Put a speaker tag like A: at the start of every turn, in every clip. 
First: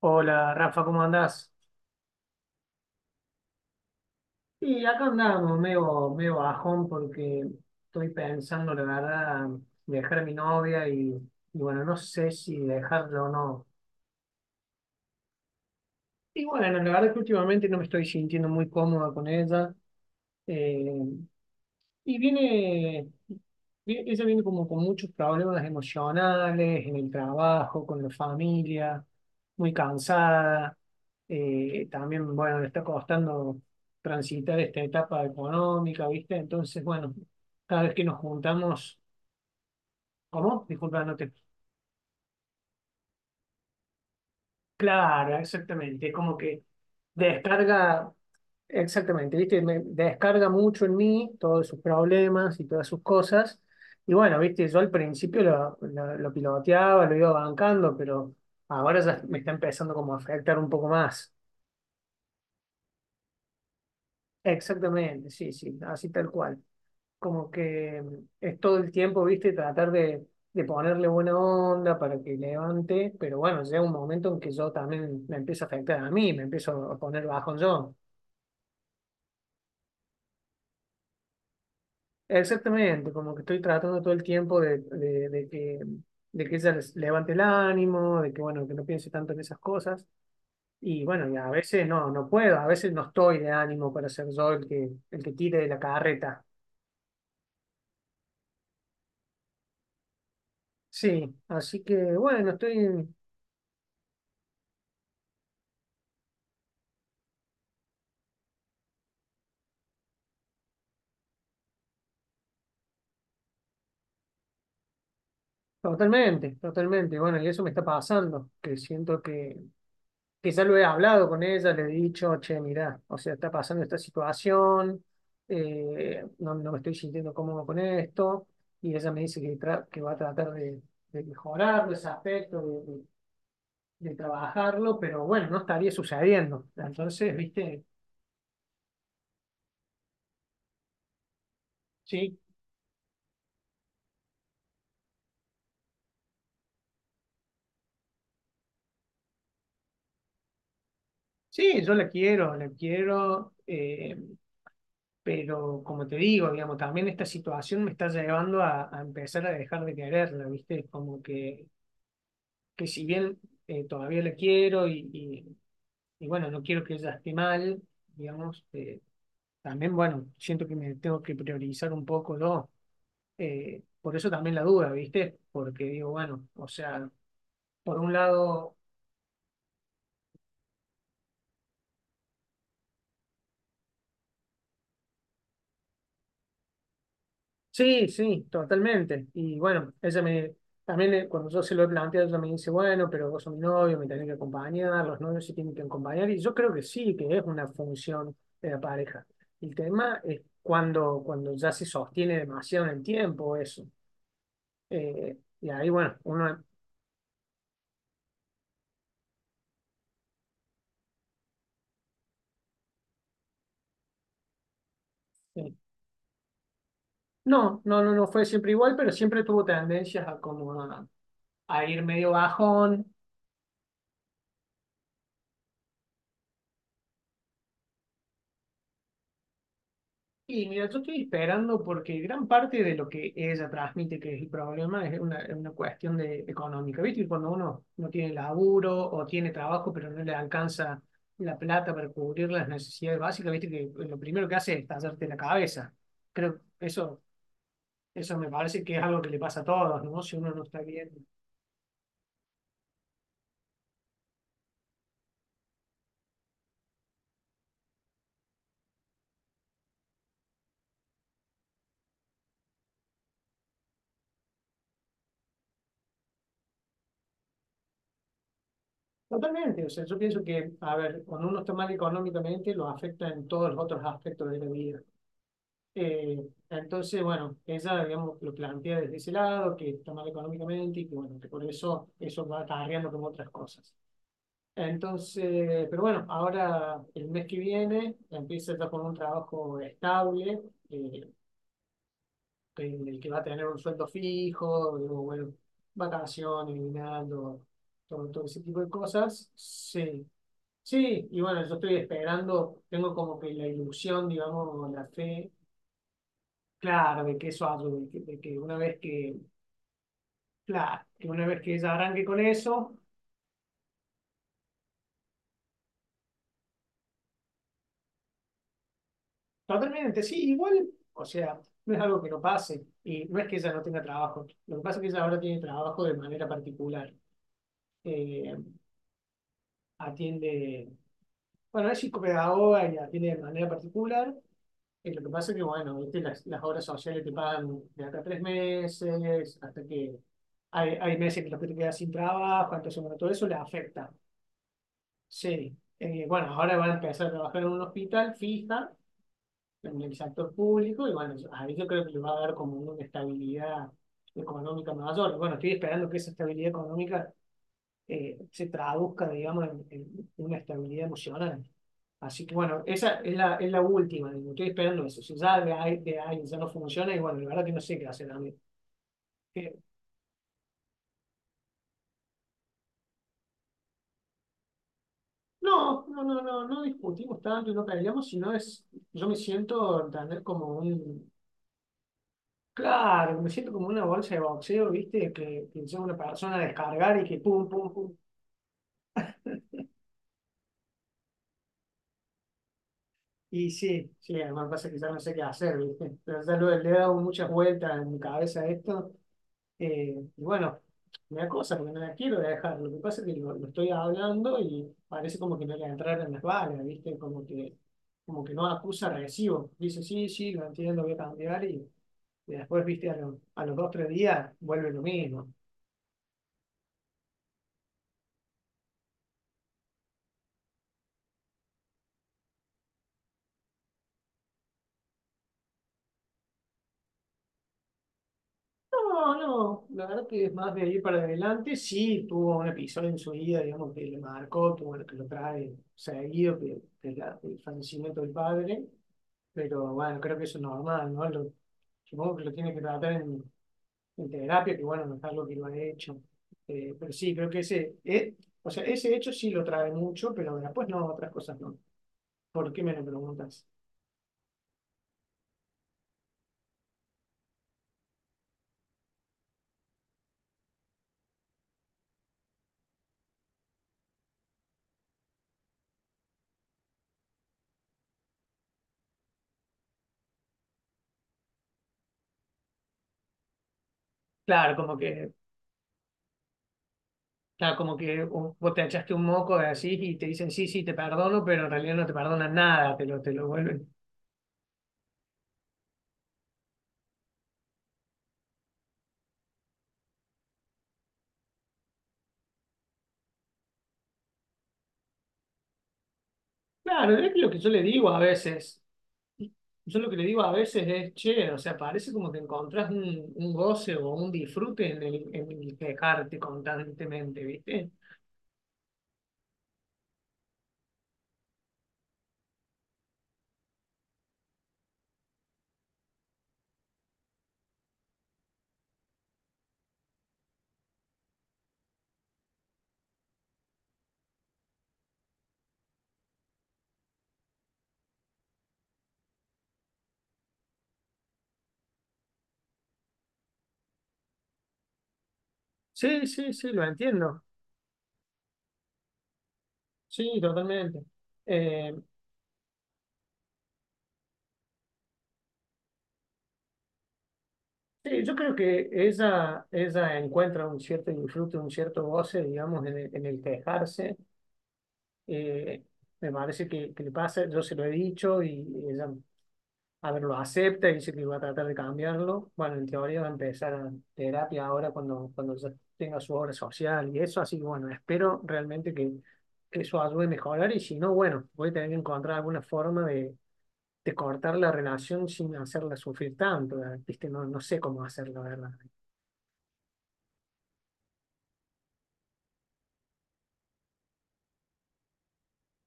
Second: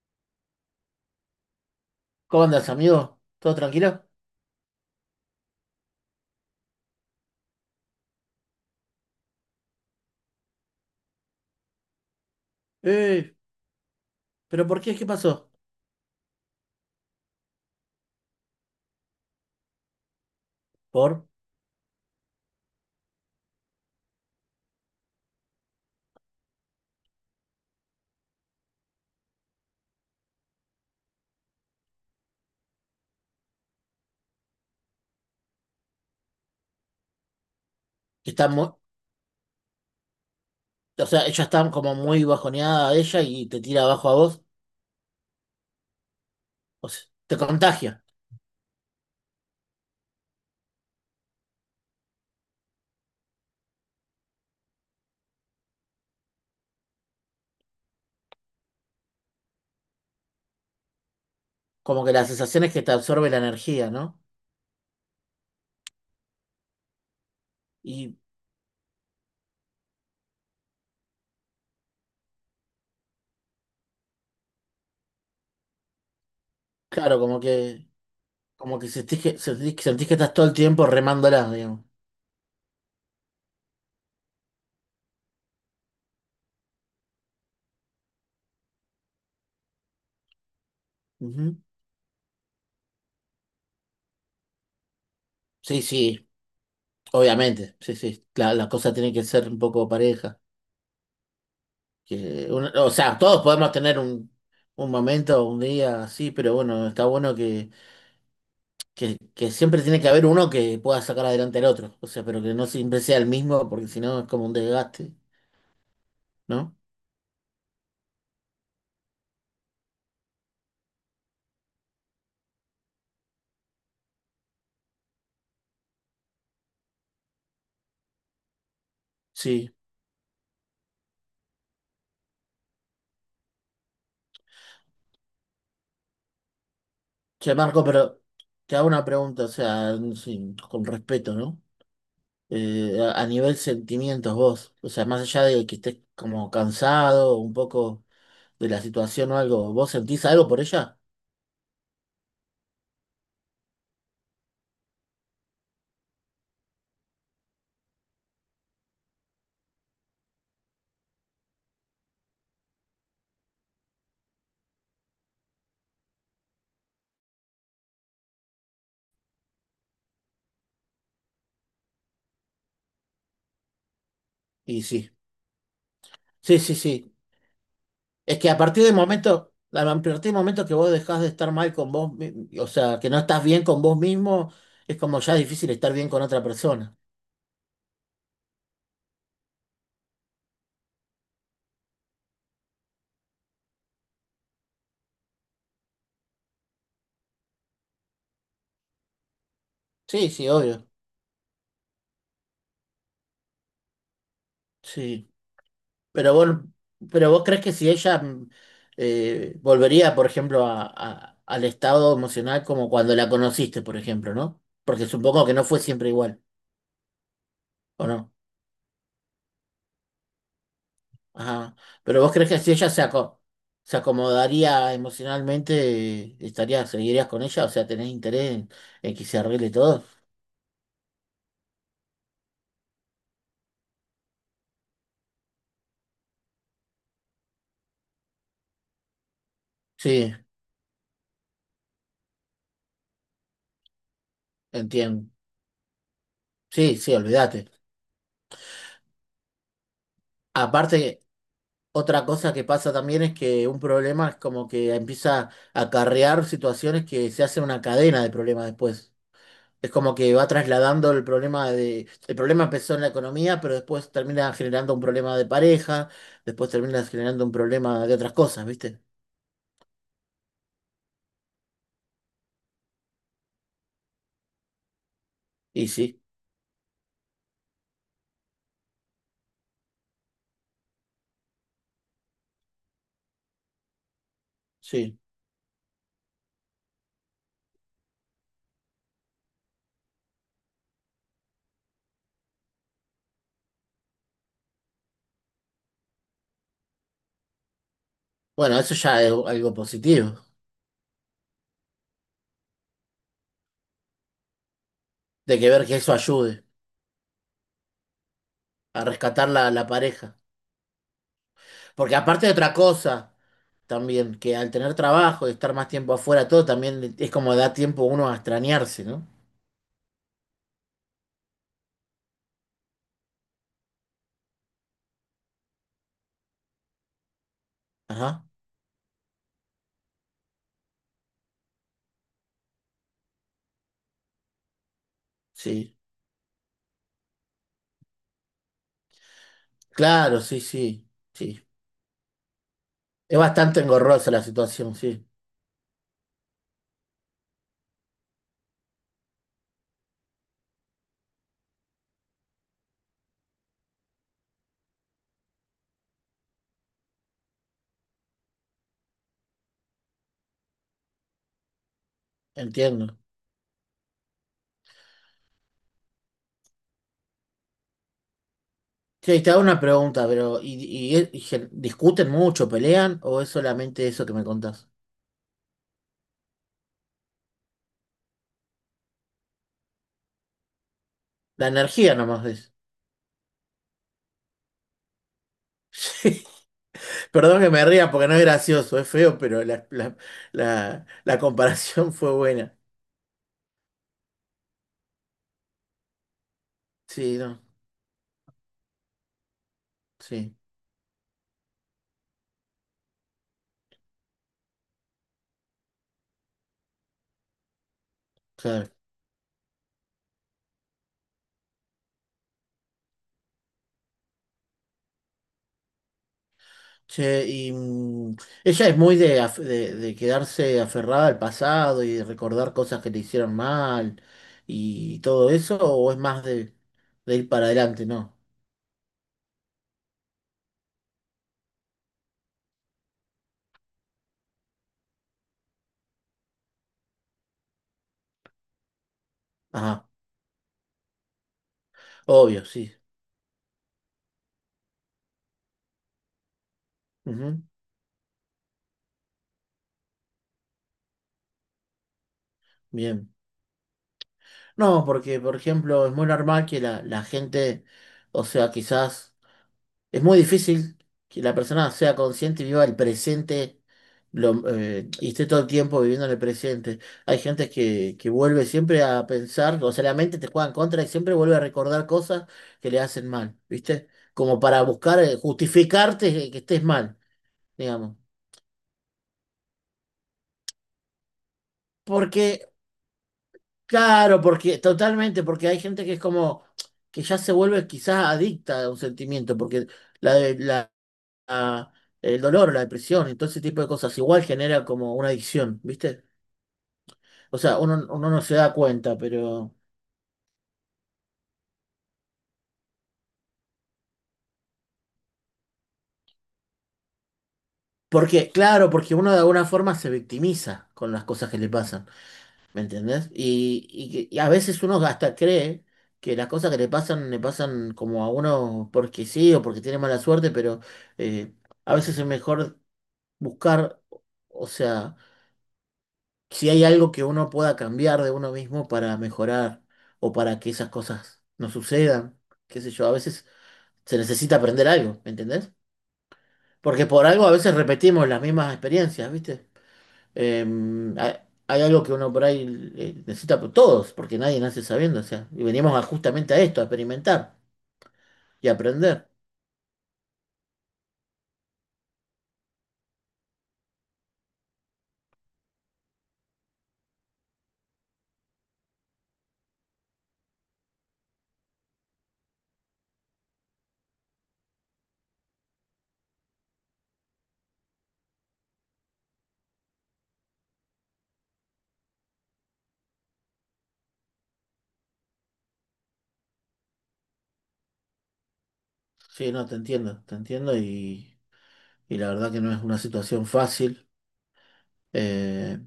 A: Hola Rafa, ¿cómo andás?
B: ¿Cómo andas, amigo? ¿Todo tranquilo?
A: Y acá andamos, medio bajón porque estoy pensando, la verdad, dejar a mi novia y, bueno, no sé si dejarlo o
B: Eh,
A: no.
B: ¿Pero por qué? ¿Qué pasó?
A: Y bueno, la verdad que últimamente no me estoy sintiendo muy cómoda con ella. Eh,
B: ¿Por?
A: Y viene, ella viene como con muchos problemas emocionales, en el trabajo, con la familia, muy cansada. También, bueno, le está costando transitar esta etapa económica, ¿viste? Entonces, bueno, cada vez que nos
B: Está muy,
A: juntamos, ¿cómo? Disculpa,
B: o
A: no
B: sea,
A: te-
B: ella está como muy bajoneada ella y te tira abajo a vos.
A: Claro, exactamente. Como que
B: O sea, te contagia.
A: descarga, exactamente, ¿viste? Me descarga mucho en mí todos sus problemas y todas sus cosas. Y bueno, ¿viste? Yo al principio lo piloteaba, lo iba bancando, pero ahora ya me está empezando como a afectar un poco más.
B: Como que la sensación es que te absorbe la energía, ¿no?
A: Exactamente, sí, sí, así tal cual. Como que
B: Y
A: es todo el tiempo, ¿viste? Tratar de ponerle buena onda para que levante, pero bueno, llega un momento en que yo también me empiezo a afectar a mí, me empiezo a
B: claro,
A: poner
B: como
A: bajo
B: que,
A: yo.
B: como que sentís que sentís que estás todo el tiempo remándola, digamos.
A: Exactamente, como que estoy tratando todo el tiempo de que ella levante el ánimo, de que bueno, que no piense tanto en esas cosas. Y bueno, y a
B: Ujú.
A: veces no, no puedo, a veces no estoy de ánimo para ser yo el que tire de la
B: Sí, sí,
A: carreta.
B: obviamente. Sí, sí. La cosa tiene que ser un poco pareja.
A: Sí, así que bueno,
B: O
A: estoy
B: sea, todos podemos tener un momento, un día así, pero bueno, está bueno que siempre tiene que haber uno que pueda sacar adelante al otro. O sea, pero que no siempre sea el mismo, porque si no es como un desgaste,
A: totalmente,
B: ¿no?
A: totalmente. Bueno, y eso me está pasando, que siento que quizá lo he hablado con ella, le he dicho, che, mirá, o sea, está pasando esta situación, no, no me estoy sintiendo cómodo con esto, y ella me dice que,
B: Sí.
A: que va a tratar de mejorarlo, ese aspecto, de trabajarlo, pero bueno, no estaría sucediendo. Entonces,
B: Che, Marco,
A: viste,
B: pero te hago una pregunta, o sea, con respeto, ¿no?
A: sí,
B: A nivel sentimientos vos, o sea, más allá de que estés como cansado un poco de la situación o algo, ¿vos sentís algo por ella?
A: sí, yo la quiero, la quiero. Pero como te digo, digamos, también esta situación me está llevando a empezar a dejar de quererla, ¿viste? Como que si bien todavía la quiero y bueno, no quiero que ella esté mal, digamos, también, bueno, siento que me tengo que priorizar un poco yo. Por eso también la
B: Y
A: duda,
B: sí.
A: ¿viste? Porque digo, bueno,
B: Sí,
A: o
B: sí, sí.
A: sea, por un
B: Es que a
A: lado
B: partir del momento, a partir del momento que vos dejás de estar mal con vos, o sea, que no estás bien con vos mismo, es como ya difícil estar bien con otra persona.
A: sí, sí, totalmente. Y bueno, ella me, también cuando yo se lo he planteado, ella me dice, bueno, pero vos sos mi novio, me tenés que acompañar, los novios se tienen que acompañar, y yo creo que sí, que es una función de la pareja. El tema
B: Sí,
A: es
B: sí, obvio.
A: cuando ya se sostiene demasiado en el tiempo eso.
B: Sí.
A: Y ahí, bueno,
B: Pero vos,
A: uno,
B: pero vos crees que si ella volvería, por ejemplo, al estado emocional como cuando la conociste, por ejemplo, ¿no? Porque supongo que no
A: eh,
B: fue siempre igual, ¿o
A: no
B: no?
A: fue siempre igual, pero siempre tuvo tendencias a como
B: Ajá.
A: a ir
B: Pero
A: medio
B: vos crees que si ella
A: bajón.
B: se acomodaría emocionalmente, estaría seguirías con ella, o sea, tenés interés en que se arregle todo.
A: Y mira, yo estoy esperando porque gran parte de lo que ella transmite que es el problema es es una cuestión de, económica, ¿viste? Y cuando uno no tiene laburo o tiene trabajo pero no le
B: Sí,
A: alcanza la plata para cubrir las necesidades básicas, ¿viste? Que lo primero que hace es tallarte
B: entiendo.
A: la cabeza. Creo que
B: Sí, sí,
A: eso,
B: olvídate.
A: eso me parece que es algo que le pasa a todos, ¿no? Si uno no está
B: Aparte,
A: bien.
B: otra cosa que pasa también es que un problema es como que empieza a acarrear situaciones que se hace una cadena de problemas después. Es como que va trasladando el problema de... El problema empezó en la economía, pero después termina generando un problema de pareja, después termina generando un problema de otras cosas, ¿viste?
A: Totalmente, o sea, yo pienso que, a ver, cuando uno está mal económicamente lo afecta en todos los otros aspectos de la vida.
B: Y sí,
A: Entonces, bueno, ella, digamos, lo plantea desde ese lado, que está mal económicamente y que, bueno, que por eso eso va acarreando como otras cosas.
B: sí.
A: Entonces, pero bueno, ahora el mes que viene empieza ya con un trabajo estable, eh, en el que va a tener un sueldo fijo, digo, bueno, vacaciones, guinaldo, todo, todo ese
B: Bueno,
A: tipo de
B: eso ya es
A: cosas.
B: algo
A: Sí,
B: positivo,
A: sí, y bueno, yo estoy esperando, tengo como que la ilusión, digamos, la fe.
B: de que ver que eso ayude
A: Claro, de que eso algo, de que una vez
B: a
A: que,
B: rescatar la pareja.
A: claro, que una vez que ella
B: Porque
A: arranque con
B: aparte de otra
A: eso,
B: cosa, también, que al tener trabajo y estar más tiempo afuera, todo también es como da tiempo uno a extrañarse, ¿no?
A: totalmente, sí, igual, o sea, no es algo que no pase, y no es que ella no tenga trabajo, lo que pasa es que ella ahora tiene trabajo de manera particular,
B: Ajá,
A: eh, atiende, bueno, es psicopedagoga y atiende de manera particular, y lo que pasa es que,
B: sí.
A: bueno, viste, las obras sociales te pagan de acá a 3 meses, hasta que
B: Claro, sí,
A: hay,
B: sí,
A: hay meses en los
B: sí.
A: que te quedas sin trabajo, entonces, bueno, todo
B: Es
A: eso le
B: bastante
A: afecta.
B: engorrosa la situación, sí,
A: Sí, bueno, ahora van a empezar a trabajar en un hospital fija, en el sector público, y bueno, ahí yo creo que les va a dar como una estabilidad económica mayor. Bueno, estoy esperando que esa estabilidad económica se traduzca, digamos, en una estabilidad emocional. Así que bueno, esa
B: entiendo.
A: es la última, digo, estoy esperando eso. Si ya de ahí ya no funciona, y bueno, la verdad que no sé qué hacer a mí.
B: Sí, te hago
A: Eh,
B: una pregunta, pero ¿discuten mucho, pelean o es solamente eso que me contás?
A: no discutimos tanto y no peleamos, sino es, yo me siento, entender, como un
B: La energía nomás es.
A: claro, me siento como una bolsa de boxeo, ¿viste? Que soy una persona a descargar y que
B: Perdón
A: pum,
B: que me
A: pum,
B: ría
A: pum.
B: porque no es gracioso, es feo, pero la comparación fue buena.
A: Y sí, sí, además pasa que ya no sé qué hacer, ¿viste? Pero ya le he dado
B: Sí,
A: muchas
B: no,
A: vueltas en mi cabeza a esto. Y
B: sí,
A: bueno, me da cosa porque no la quiero dejar. Lo que pasa es que lo estoy hablando y parece como que no le entraron las balas, ¿viste? Como que no
B: claro.
A: acusa recibo. Dice, sí, sí, lo entiendo, lo voy a cambiar. Y después, ¿viste? A, a los dos, tres días vuelve lo mismo.
B: Che, y ella es muy de, de quedarse aferrada al pasado y de recordar cosas que le hicieron mal y todo eso, o es más de ir para adelante, ¿no?
A: No, no, la verdad que es más de ahí para adelante. Sí, tuvo un episodio en su vida, digamos, que le marcó, que bueno, que lo trae seguido, que el fallecimiento del padre, pero
B: Ajá,
A: bueno, creo que eso es normal, ¿no? Lo, supongo que lo
B: obvio,
A: tiene que
B: sí.
A: tratar en terapia, que bueno, no es algo que lo ha hecho. Pero sí, creo que
B: Ujú,
A: ese, o sea, ese hecho sí lo trae mucho, pero después no, otras cosas no. ¿Por qué me lo
B: bien.
A: preguntas?
B: No, porque, por ejemplo, es muy normal que la gente, o sea, quizás. Es muy difícil que la persona sea consciente y viva el presente y esté todo el tiempo viviendo en el presente. Hay gente que vuelve siempre a pensar, o sea, la mente te juega en contra y siempre vuelve a recordar cosas que le hacen mal, ¿viste? Como
A: Claro,
B: para
A: como
B: buscar,
A: que
B: justificarte que estés mal,
A: claro, como
B: digamos.
A: que vos te echaste un moco de así y te dicen, sí, sí, te perdono, pero en realidad no te perdonan
B: Porque,
A: nada, te lo vuelven.
B: claro, porque, totalmente, porque hay gente que es como, que ya se vuelve quizás adicta a un sentimiento, porque la la- el dolor, la depresión y todo ese tipo de cosas. Igual genera como una adicción, ¿viste?
A: Claro, es que lo que
B: O
A: yo
B: sea,
A: le
B: uno,
A: digo a
B: uno no se da
A: veces,
B: cuenta, pero...
A: yo lo que le digo a veces es, che, o sea, parece como que encontrás un goce o un disfrute en el quejarte constantemente, ¿viste?
B: Porque, claro, porque uno de alguna forma se victimiza con las cosas que le pasan, ¿me entendés? Y a veces uno hasta cree que las cosas que le pasan como a uno porque sí o porque tiene mala suerte, pero eh, a veces es mejor buscar, o sea... si hay algo que uno pueda cambiar de uno mismo para mejorar o para que esas cosas no sucedan, qué sé yo, a veces se necesita aprender algo, ¿me entendés?
A: Sí, sí, sí, lo
B: Porque por
A: entiendo.
B: algo a veces repetimos las mismas experiencias, ¿viste?
A: Sí,
B: Eh,
A: totalmente.
B: hay, hay
A: Eh,
B: algo que uno por ahí necesita, por todos, porque nadie nace sabiendo, o sea, y justamente a esto, a experimentar
A: sí, yo creo
B: y
A: que
B: aprender.
A: ella encuentra un cierto disfrute, un cierto goce, digamos, en el quejarse. Eh, Me parece que le pasa, yo se lo he dicho y ella, a ver, lo acepta y dice que va a tratar de cambiarlo. Bueno, en teoría va a empezar a terapia ahora cuando, cuando ya tenga su obra social y eso, así que bueno, espero realmente que, eso ayude a mejorar y si no, bueno, voy a tener que encontrar alguna forma de cortar la relación sin hacerla sufrir tanto, ¿viste? No, no sé cómo hacerlo, la verdad.
B: Sí, no, te entiendo y la verdad que no es una situación fácil. Eh,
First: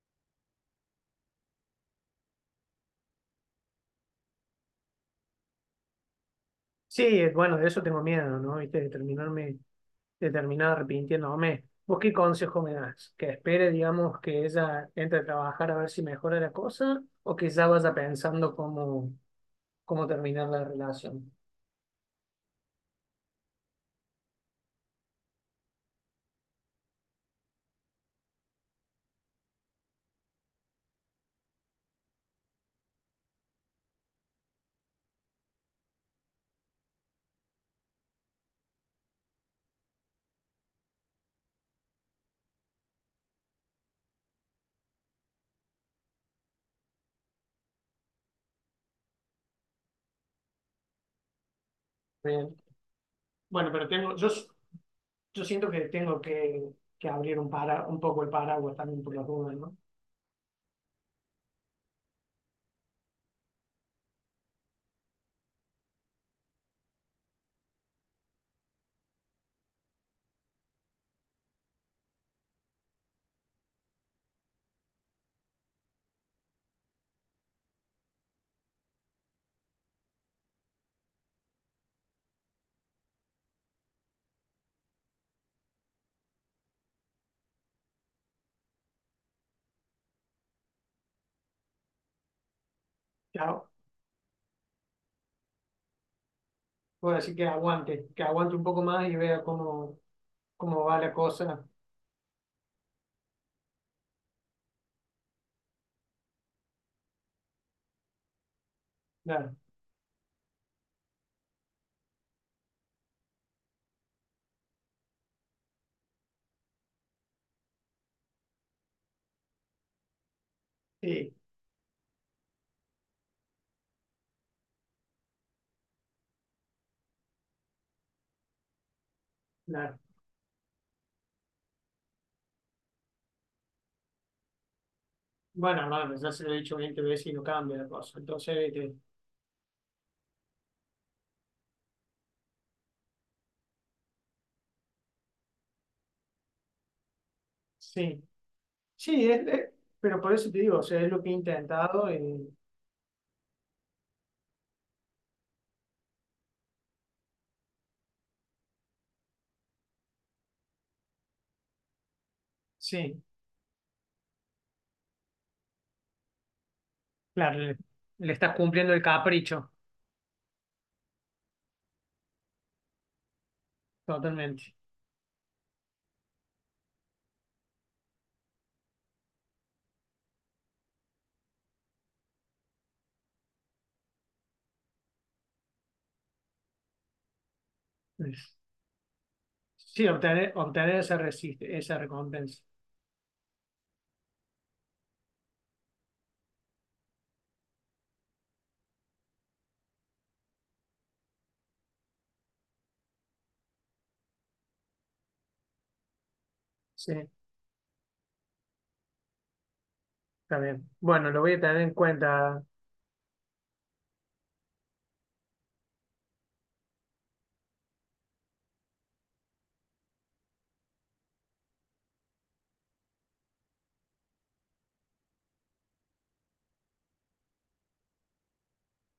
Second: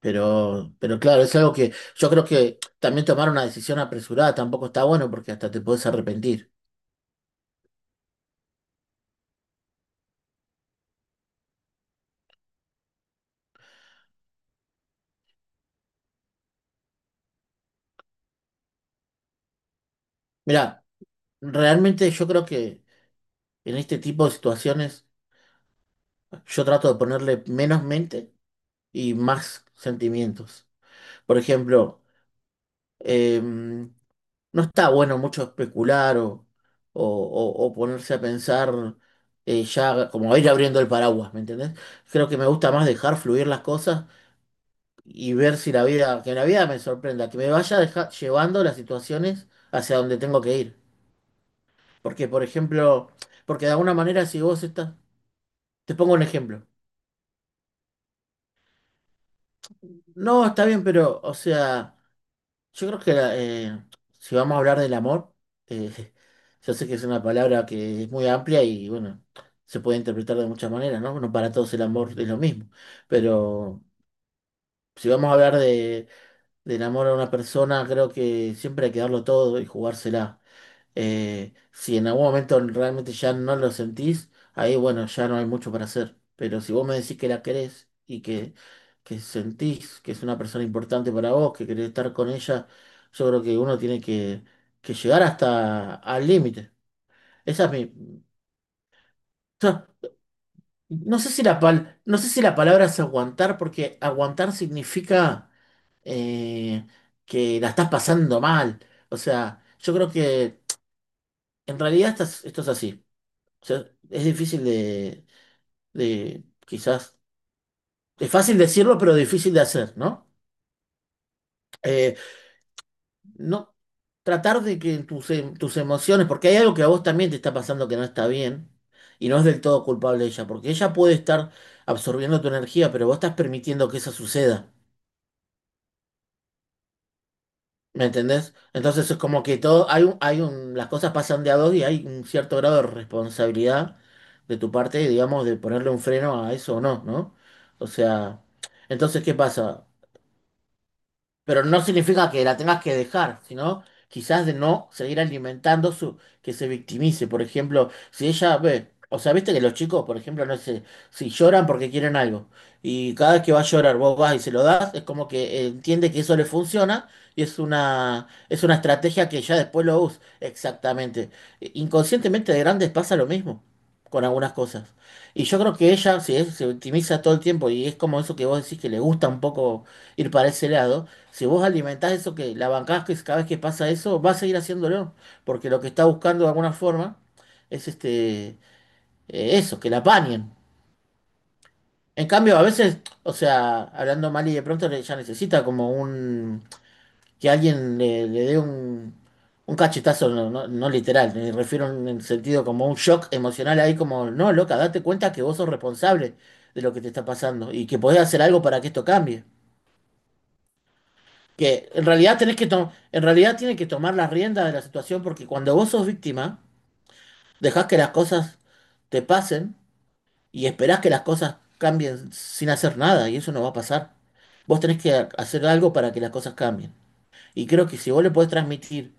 B: Pero claro, es algo que yo creo que también tomar una decisión apresurada tampoco está bueno porque hasta te puedes arrepentir.
A: Sí, es- bueno, de eso tengo miedo, ¿no? ¿Viste? De terminarme, de terminar arrepintiéndome. ¿Vos qué consejo me das? ¿Que espere, digamos, que ella entre a trabajar a ver si mejora la cosa o que ya vaya pensando cómo, cómo terminar la
B: Mira,
A: relación?
B: realmente yo creo que en este tipo de situaciones yo trato de ponerle menos mente y más sentimientos. Por ejemplo, em, no está bueno mucho especular o ponerse a pensar ya como ir abriendo el paraguas, ¿me entendés? Creo que me gusta más dejar fluir las cosas y ver si la vida, que la vida me sorprenda, que me vaya llevando las situaciones hacia donde tengo que ir. Porque, por
A: Bien.
B: ejemplo, porque
A: Bueno,
B: de
A: pero
B: alguna
A: tengo,
B: manera
A: yo,
B: si vos estás,
A: yo siento que
B: te pongo
A: tengo
B: un ejemplo.
A: que abrir un, para, un poco el paraguas también por las dudas, ¿no?
B: No, está bien, pero, o sea, yo creo que si vamos a hablar del amor, eh, yo sé que es una palabra que es muy amplia y bueno, se puede interpretar de muchas maneras, ¿no? No para todos el amor es lo mismo, pero si vamos a hablar de, del amor a una persona, creo que siempre hay que darlo todo y jugársela. Si en algún momento realmente ya no lo sentís, ahí bueno, ya no hay mucho para hacer. Pero si vos me decís que la querés y que sentís que es una persona importante para vos, que querés estar con ella, yo creo que
A: Claro,
B: uno tiene que llegar hasta al límite.
A: puedo decir
B: Esa es mi...
A: que aguante un poco más y vea
B: Yo
A: cómo, cómo va la cosa.
B: no sé si la palabra es aguantar, porque aguantar significa eh, que la estás pasando mal. O
A: Claro,
B: sea, yo creo que en esto es así. O sea, es difícil de quizás, es fácil decirlo, pero difícil de hacer, ¿no?
A: sí,
B: Eh, no, tratar de que tus, tus emociones, porque hay algo que a vos también te está pasando que no está bien, y no es del todo
A: claro.
B: culpable ella, porque ella puede estar absorbiendo tu energía, pero vos estás permitiendo que eso suceda,
A: Bueno, no, ya se lo he dicho 20 veces y no cambia la
B: ¿me
A: cosa.
B: entendés?
A: Entonces, este,
B: Entonces es como que todo, las cosas pasan de a dos y hay un cierto grado de responsabilidad de tu parte, digamos, de ponerle un freno a eso o no, ¿no? O
A: sí,
B: sea, entonces,
A: sí,
B: ¿qué pasa?
A: pero por eso te digo, o sea, es lo que he
B: Pero no
A: intentado
B: significa que
A: y
B: la tengas que dejar, sino quizás de no seguir alimentando su, que se victimice. Por ejemplo, si ella ve, o sea, viste que los chicos, por ejemplo, no sé, si lloran porque quieren algo, y
A: sí,
B: cada vez que va a llorar vos vas y se lo das, es como que entiende que eso le funciona y
A: claro,
B: es
A: le,
B: una,
A: le estás
B: es una
A: cumpliendo el
B: estrategia que ya
A: capricho
B: después lo usa. Exactamente. E, inconscientemente de grandes pasa lo mismo con algunas
A: totalmente.
B: cosas. Y yo creo que ella, si es- se victimiza todo el tiempo y es como eso que vos decís que le gusta un poco ir para ese lado, si vos alimentás eso, que la bancás que cada vez que pasa eso, va a seguir haciéndolo, porque lo que está buscando de alguna forma es
A: Es-
B: eso, que la
A: sí,
B: apañen.
A: obtener, obtener esa, resiste, esa
B: En cambio,
A: recompensa.
B: a veces, o sea, hablando mal y de pronto ya necesita como un que alguien le dé un cachetazo, no literal, me refiero en el sentido como un shock emocional ahí como, no, loca, date cuenta que vos sos responsable de lo que te
A: Sí,
B: está pasando y que podés hacer algo para que esto cambie.
A: está bien. Bueno, lo voy a tener
B: Que
A: en
B: en realidad
A: cuenta.
B: en realidad tiene que tomar las riendas de la situación porque cuando vos sos víctima, dejás que las cosas te pasen y esperás que las cosas cambien sin hacer nada y eso no va a pasar. Vos tenés que hacer algo para que las cosas cambien. Y creo que si vos le podés transmitir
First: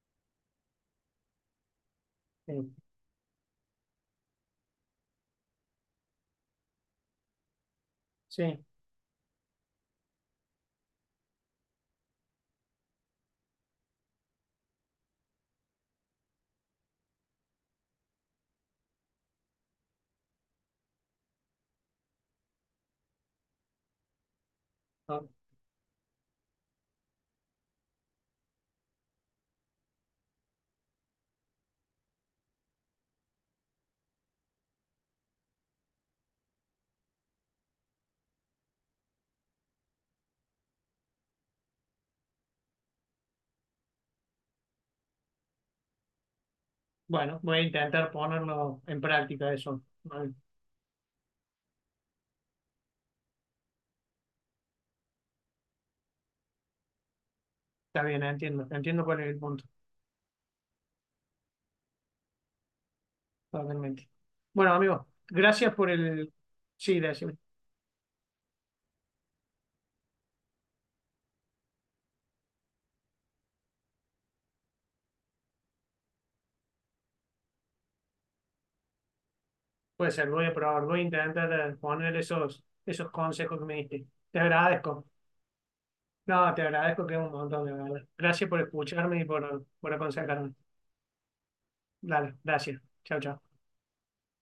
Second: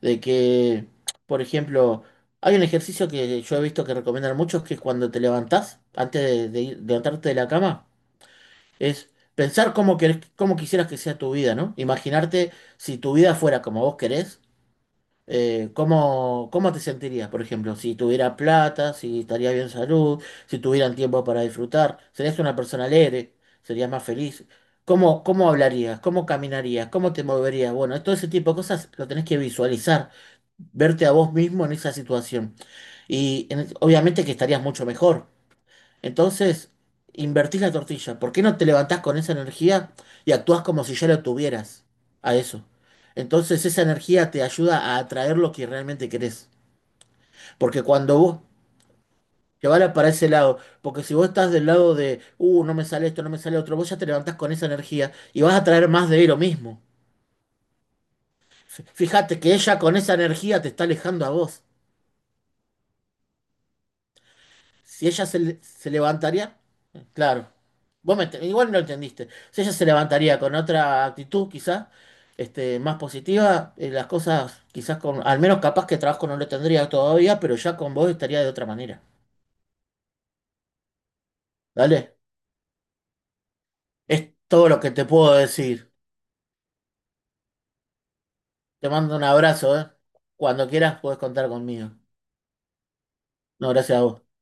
B: de que, por ejemplo, hay un
A: eh,
B: ejercicio que yo he visto que recomiendan muchos que es cuando te levantás, antes de, de levantarte de la cama,
A: Sí,
B: es pensar cómo querés, cómo quisieras que sea tu vida, ¿no? Imaginarte si tu vida fuera como vos querés, cómo, cómo te sentirías, por ejemplo, si tuviera plata, si estaría bien salud, si tuvieran tiempo para disfrutar, serías una persona alegre, serías más feliz. ¿Cómo,
A: ah,
B: cómo hablarías? ¿Cómo caminarías? ¿Cómo te moverías? Bueno, todo ese tipo de cosas lo tenés que visualizar, verte a vos mismo en esa situación. Y obviamente que estarías mucho mejor. Entonces, invertís la tortilla. ¿Por qué no te levantás con esa energía y actúas como si ya la tuvieras a eso? Entonces, esa energía te ayuda a atraer lo que realmente querés.
A: bueno, voy a
B: Porque
A: intentar
B: cuando vos
A: ponerlo en práctica
B: te vas
A: eso.
B: para ese
A: Vale,
B: lado, porque si vos estás del lado de, no me sale esto, no me sale otro, vos ya te levantás con esa energía y vas a traer más de lo mismo.
A: está bien, entiendo, entiendo cuál es el
B: Fíjate que
A: punto.
B: ella con esa energía te está alejando a vos.
A: Totalmente. Bueno, amigo,
B: Si ella
A: gracias por
B: se
A: el...
B: levantaría,
A: Sí, decime.
B: claro, igual no entendiste. Si ella se levantaría con otra actitud, quizás, este, más positiva, las cosas, quizás con, al menos capaz que trabajo no lo tendría todavía, pero ya con vos estaría de otra manera.
A: Puede ser, lo voy a probar, voy a intentar poner
B: Dale,
A: esos, esos consejos que me diste.
B: es
A: Te
B: todo lo que te
A: agradezco.
B: puedo decir.
A: No, te agradezco que es un montón de verdad. Gracias por
B: Te mando
A: escucharme
B: un
A: y
B: abrazo, ¿eh?
A: por aconsejarme.
B: Cuando quieras, podés contar conmigo.
A: Dale, gracias. Chao, chao.
B: No, gracias a vos.